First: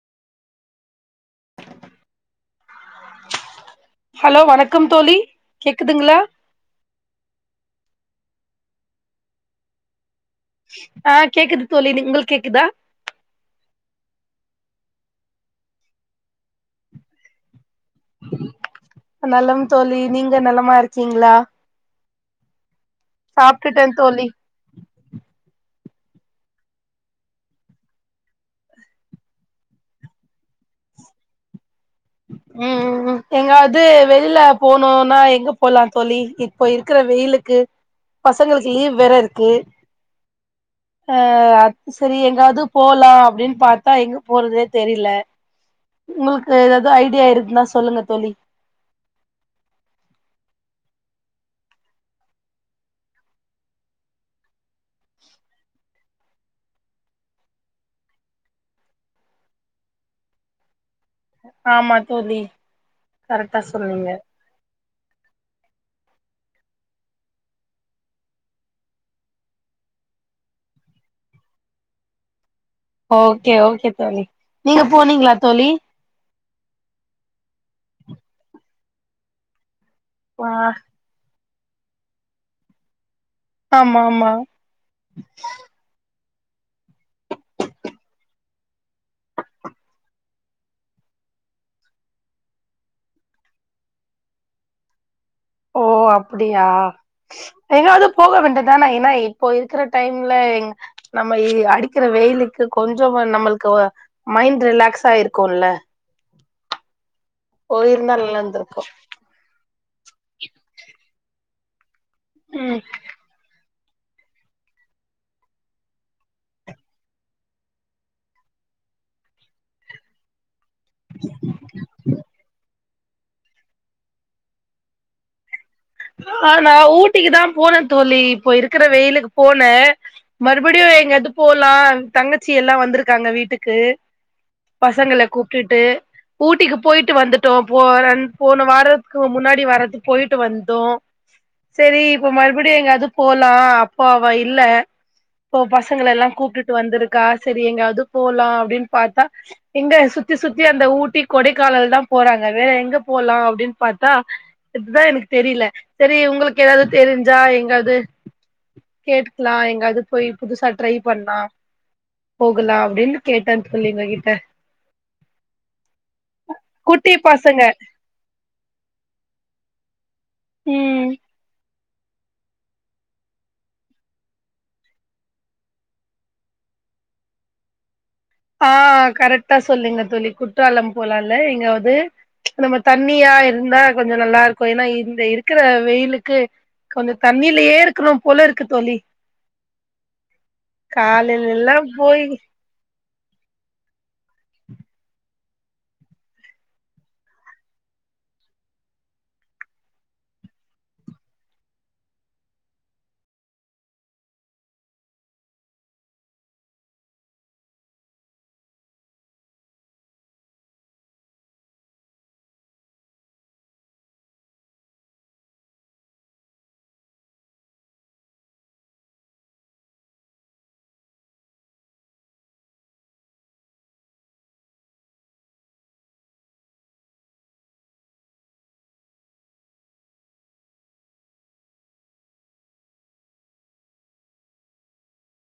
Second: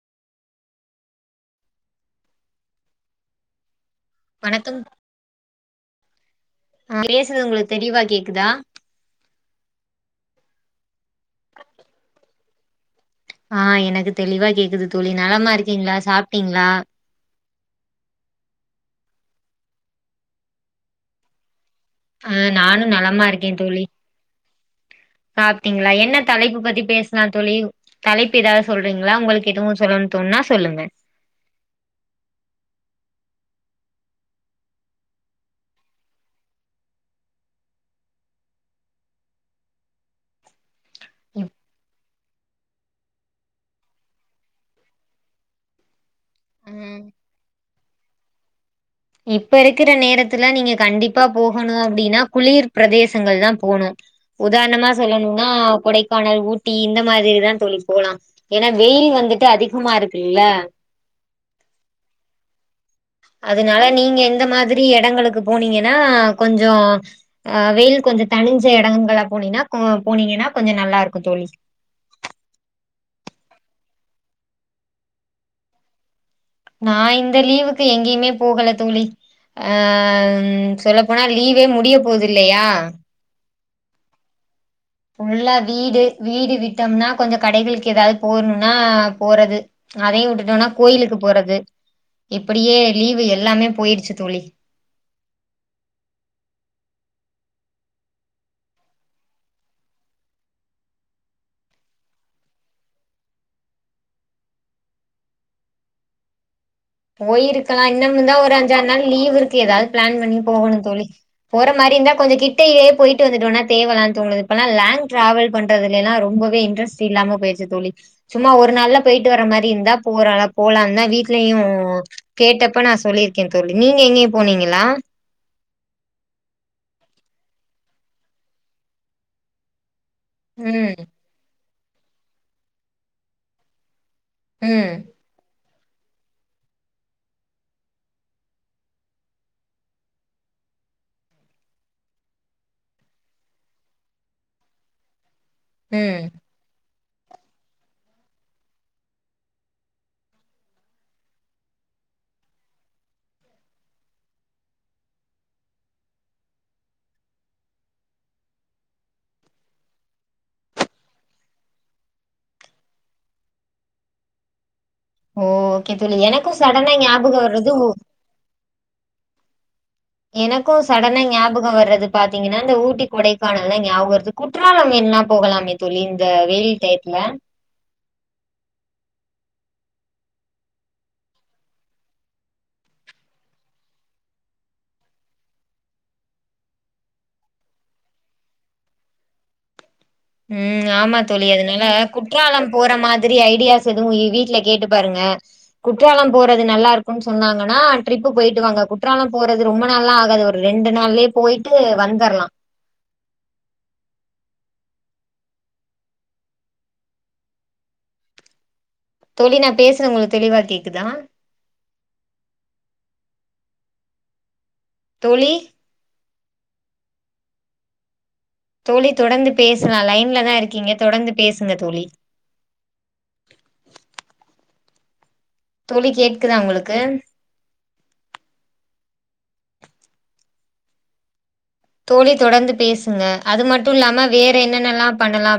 hello வணக்கம் தோழி கேக்குதுங்களா நா பேசுறது உங்களுக்கு தெளிவா கேக்குதா ஆஹ் கேக்குது தோழி நீ உங்களுக்கு கேக்குதா ஆஹ் எனக்கு தெளிவா கேக்குது தோழி நலமா இருக்கீங்களா சாப்ட்டீங்களா நலம் தோழி நீங்க நலமா இருக்கீங்ளா ஆஹ் நானு நலமா இருக்கே தோழி சாப்ட்டீங்களா என்ன தலைப்பு பத்தி பேசலா தோழி தலைப்பு ஏதாவது சொல்றீங்களா உங்களுக்கு எதுவு சொல்லணு தோண்ணா சொல்லுங்க உம் ம் ம் எங்காவது வெளில போனுனா எங்க போலா தோழி இப்போ இருக்குற வெயிலுக்கு பசங்களுக்கு லீவ் வேற இருக்கு ஆஹ் செரி எங்காவது போலா அப்டின் பாத்தா எங்க போறதுனே தெரில உங்குளுக்கு ஏதாது எது ம் ஐடியா இருக்குனா சொல்லுங்க தோழி இப்ப இருக்கிற நேரத்துல நீங்க கண்டிப்பா போகணு அப்டின்னா குளிர் பிரதேசங்கள் தா போணு உதாரணமா சொல்லணுனா கொடைக்கானல் ஊட்டி இந்த மாரிதா தோழி போலா ஏன்னா வெயில் வந் துட்டு அதிகமா இருக்குல்ல ஆமா தோழி கரெக்டா அதனால சொன்னீங்க நீங்க இந்த மாதிரி எடங்களுக்கு போனீங்கன்னா கொஞ்சோ அ வெயில் கொஞ்சோ தனிஞ்ச எடங்களா போனீன்னா போனீங்கன்னா கொஞ்சோ நல்லா இருக்கூ தோழி ஓகே ஓகே தோழி நீங்க போனீங்ளா தோழி நா இந்த லீவுக்கு எங்கயுமே போகல தோழி ஆ ஆ ம் சொல்ல போனா லீவே முடிய போது இல்லயா ஆம்மா ஆம்மா புல்லா வீடு வீடு விட்டோம்னா கொஞ்சோ கடைகளுக்கு ஏதாவ்து போணுனா போறது அதயு வுட்டுட்டோனா கோயிலுக்கு போறது இப்படியே லீவு எல்லாமே போய்டிச்சி தோழி ஓ அப்டியா எங்காவது போக வேண்டிதான ஏன்னா இப்போ இருக்கிற டைம்ல செரிங் நம்ம இ அடிக்கிற வெயிலுக்கு கொஞ்சோ நம்மளுக்கு மைண்ட் ரிலாக்ஸ் ஆ இருக்கூ உள்ள போய்ருக்கலா இன்னமுந்தா ஒரு இருந்திருக்கு அஞ்சாறு நாள் லீவ் இருக்கு ஏதாவ்து ப்ளான் பண்ணி போகணு தோழி போற மாரி இருந்தா கொஞ்சோ ம் கிட்டயே போய்ட்டு வந்துட்டோனா வந்துட்டோம்னா தேவலான் தோனுது இப்பல்லா லாங்க் டிராவல் பண்றதுலெல்லா ரொம்பவே இன்ட்ரெஸ்ட் இல்லாம பேய்ருச்சு தோழி சும்மா ஒரு நல்லா பேயிட்டு வர்ற மாரி இருந்தா போறல போலாந்தா வீட்லயு கேட்டப்ப நா சொல்லிருக்கே தோழி நீங்க எங்கயு போனீங்களா ஆ நா ஊட்டிக்கி தா போன தோழி இப்போ இருக்குற வெயிலுக்கு போன மறுபடியு ம் எங்கயாவ்து போலா தங்கச்சி எல்லா வந்திருக்காங்க வீட்டுக்கு ம் பசங்கள கூப்ட்டுட் டு ஊட்டிக்கு போய்ட்டு வந்துட்டோ போ ரன் போன வாரத்துக்கு முன்னாடி வாரத்துக்கு போய்ட்டு வந் தோ சேரி இப்போ மறுபடியு எங்காது போலா அப்போ அவ இல்ல இப்போ ம் பசங்கலெல்லா கூப்டுட்டு வந்திருக் க்கா சேரி எங்கயாவ்து போலா அப்டின் பாத்தா எங்க சுத்தி சுத்தி அந்த ஊட்டி கொடைக்கானல் தா போறாங்க வேற எங்க போலா அப்டின் பாத்தா இதுதா எனக்கு தெரில சேரி உங்களுக்கு ஏதாவ்து தெரிஞ்சா எங்காவ்து கேட்டுக்லா எங்காவ்து போய் புதுசா ட்ரை பண்லா போகலாம் அப்டின்னு கேட்டன் தோழி உங்க கிட்ட ஓகே தோழி எனக்கும் சடனா குட்டி ஞாபகம் பசங்க வர்றது ஊ எனக்கூ ம் சடனா ஞாபகம் வர்றது து பாத்தீங்கன்னா இந்த ஊட்டி கொடைக்கானல்லா ஞயாபகம் வருது குற்றாலம் வேன்னா போகலாமே தோழி இந்த வெயில் டைம் ல ஆ கரெக்டா சொல்லிங்க தோழி குற்றாலம் போலால்ல எங்கயாவ்து நம்ம தண்ணியா இருந்தா கொஞ்ச நல்லா இருக்கும் ஏன்னா இந்த இருக்குற வெயிலுக்கு கொஞ்சோ தண்ணிலயே இருக்கணும் போல இருக்கு தோழி ம் ஆமா தோழி காலையில அதனால எல்லாம் போய் குற்றாலம் போற மாத் திரி ஐடியாஸ் எதுவு வீட்ல கேட்டு பாருங்க குற்றாலம் போறது நல்லா இருக்குன் சொன்னாங்கன்னா ட்ரிப் போயிட்டு வாங்க குற்றாலம் போறது ரொம்ப நாள்ல்லா ஆகாது ஒரு ரெண்டு நாள்ளயே போயிட்டு வந்தரலா தோழி நா பேசுற உங்களுக்கு தெளிவா கேக்குதா தோழி தோழி தொடர்ந்து பேசலா லைன்லதா இருக்கீங்க தொடர்ந்து பேசுங்க தோழி தோழி கேக்குதா உங்களுக்கு தோழி தொடர்ந்து பேசுங்க அது மட்டு இல்லாம வேற என்னென்னல்லா பண்ணலா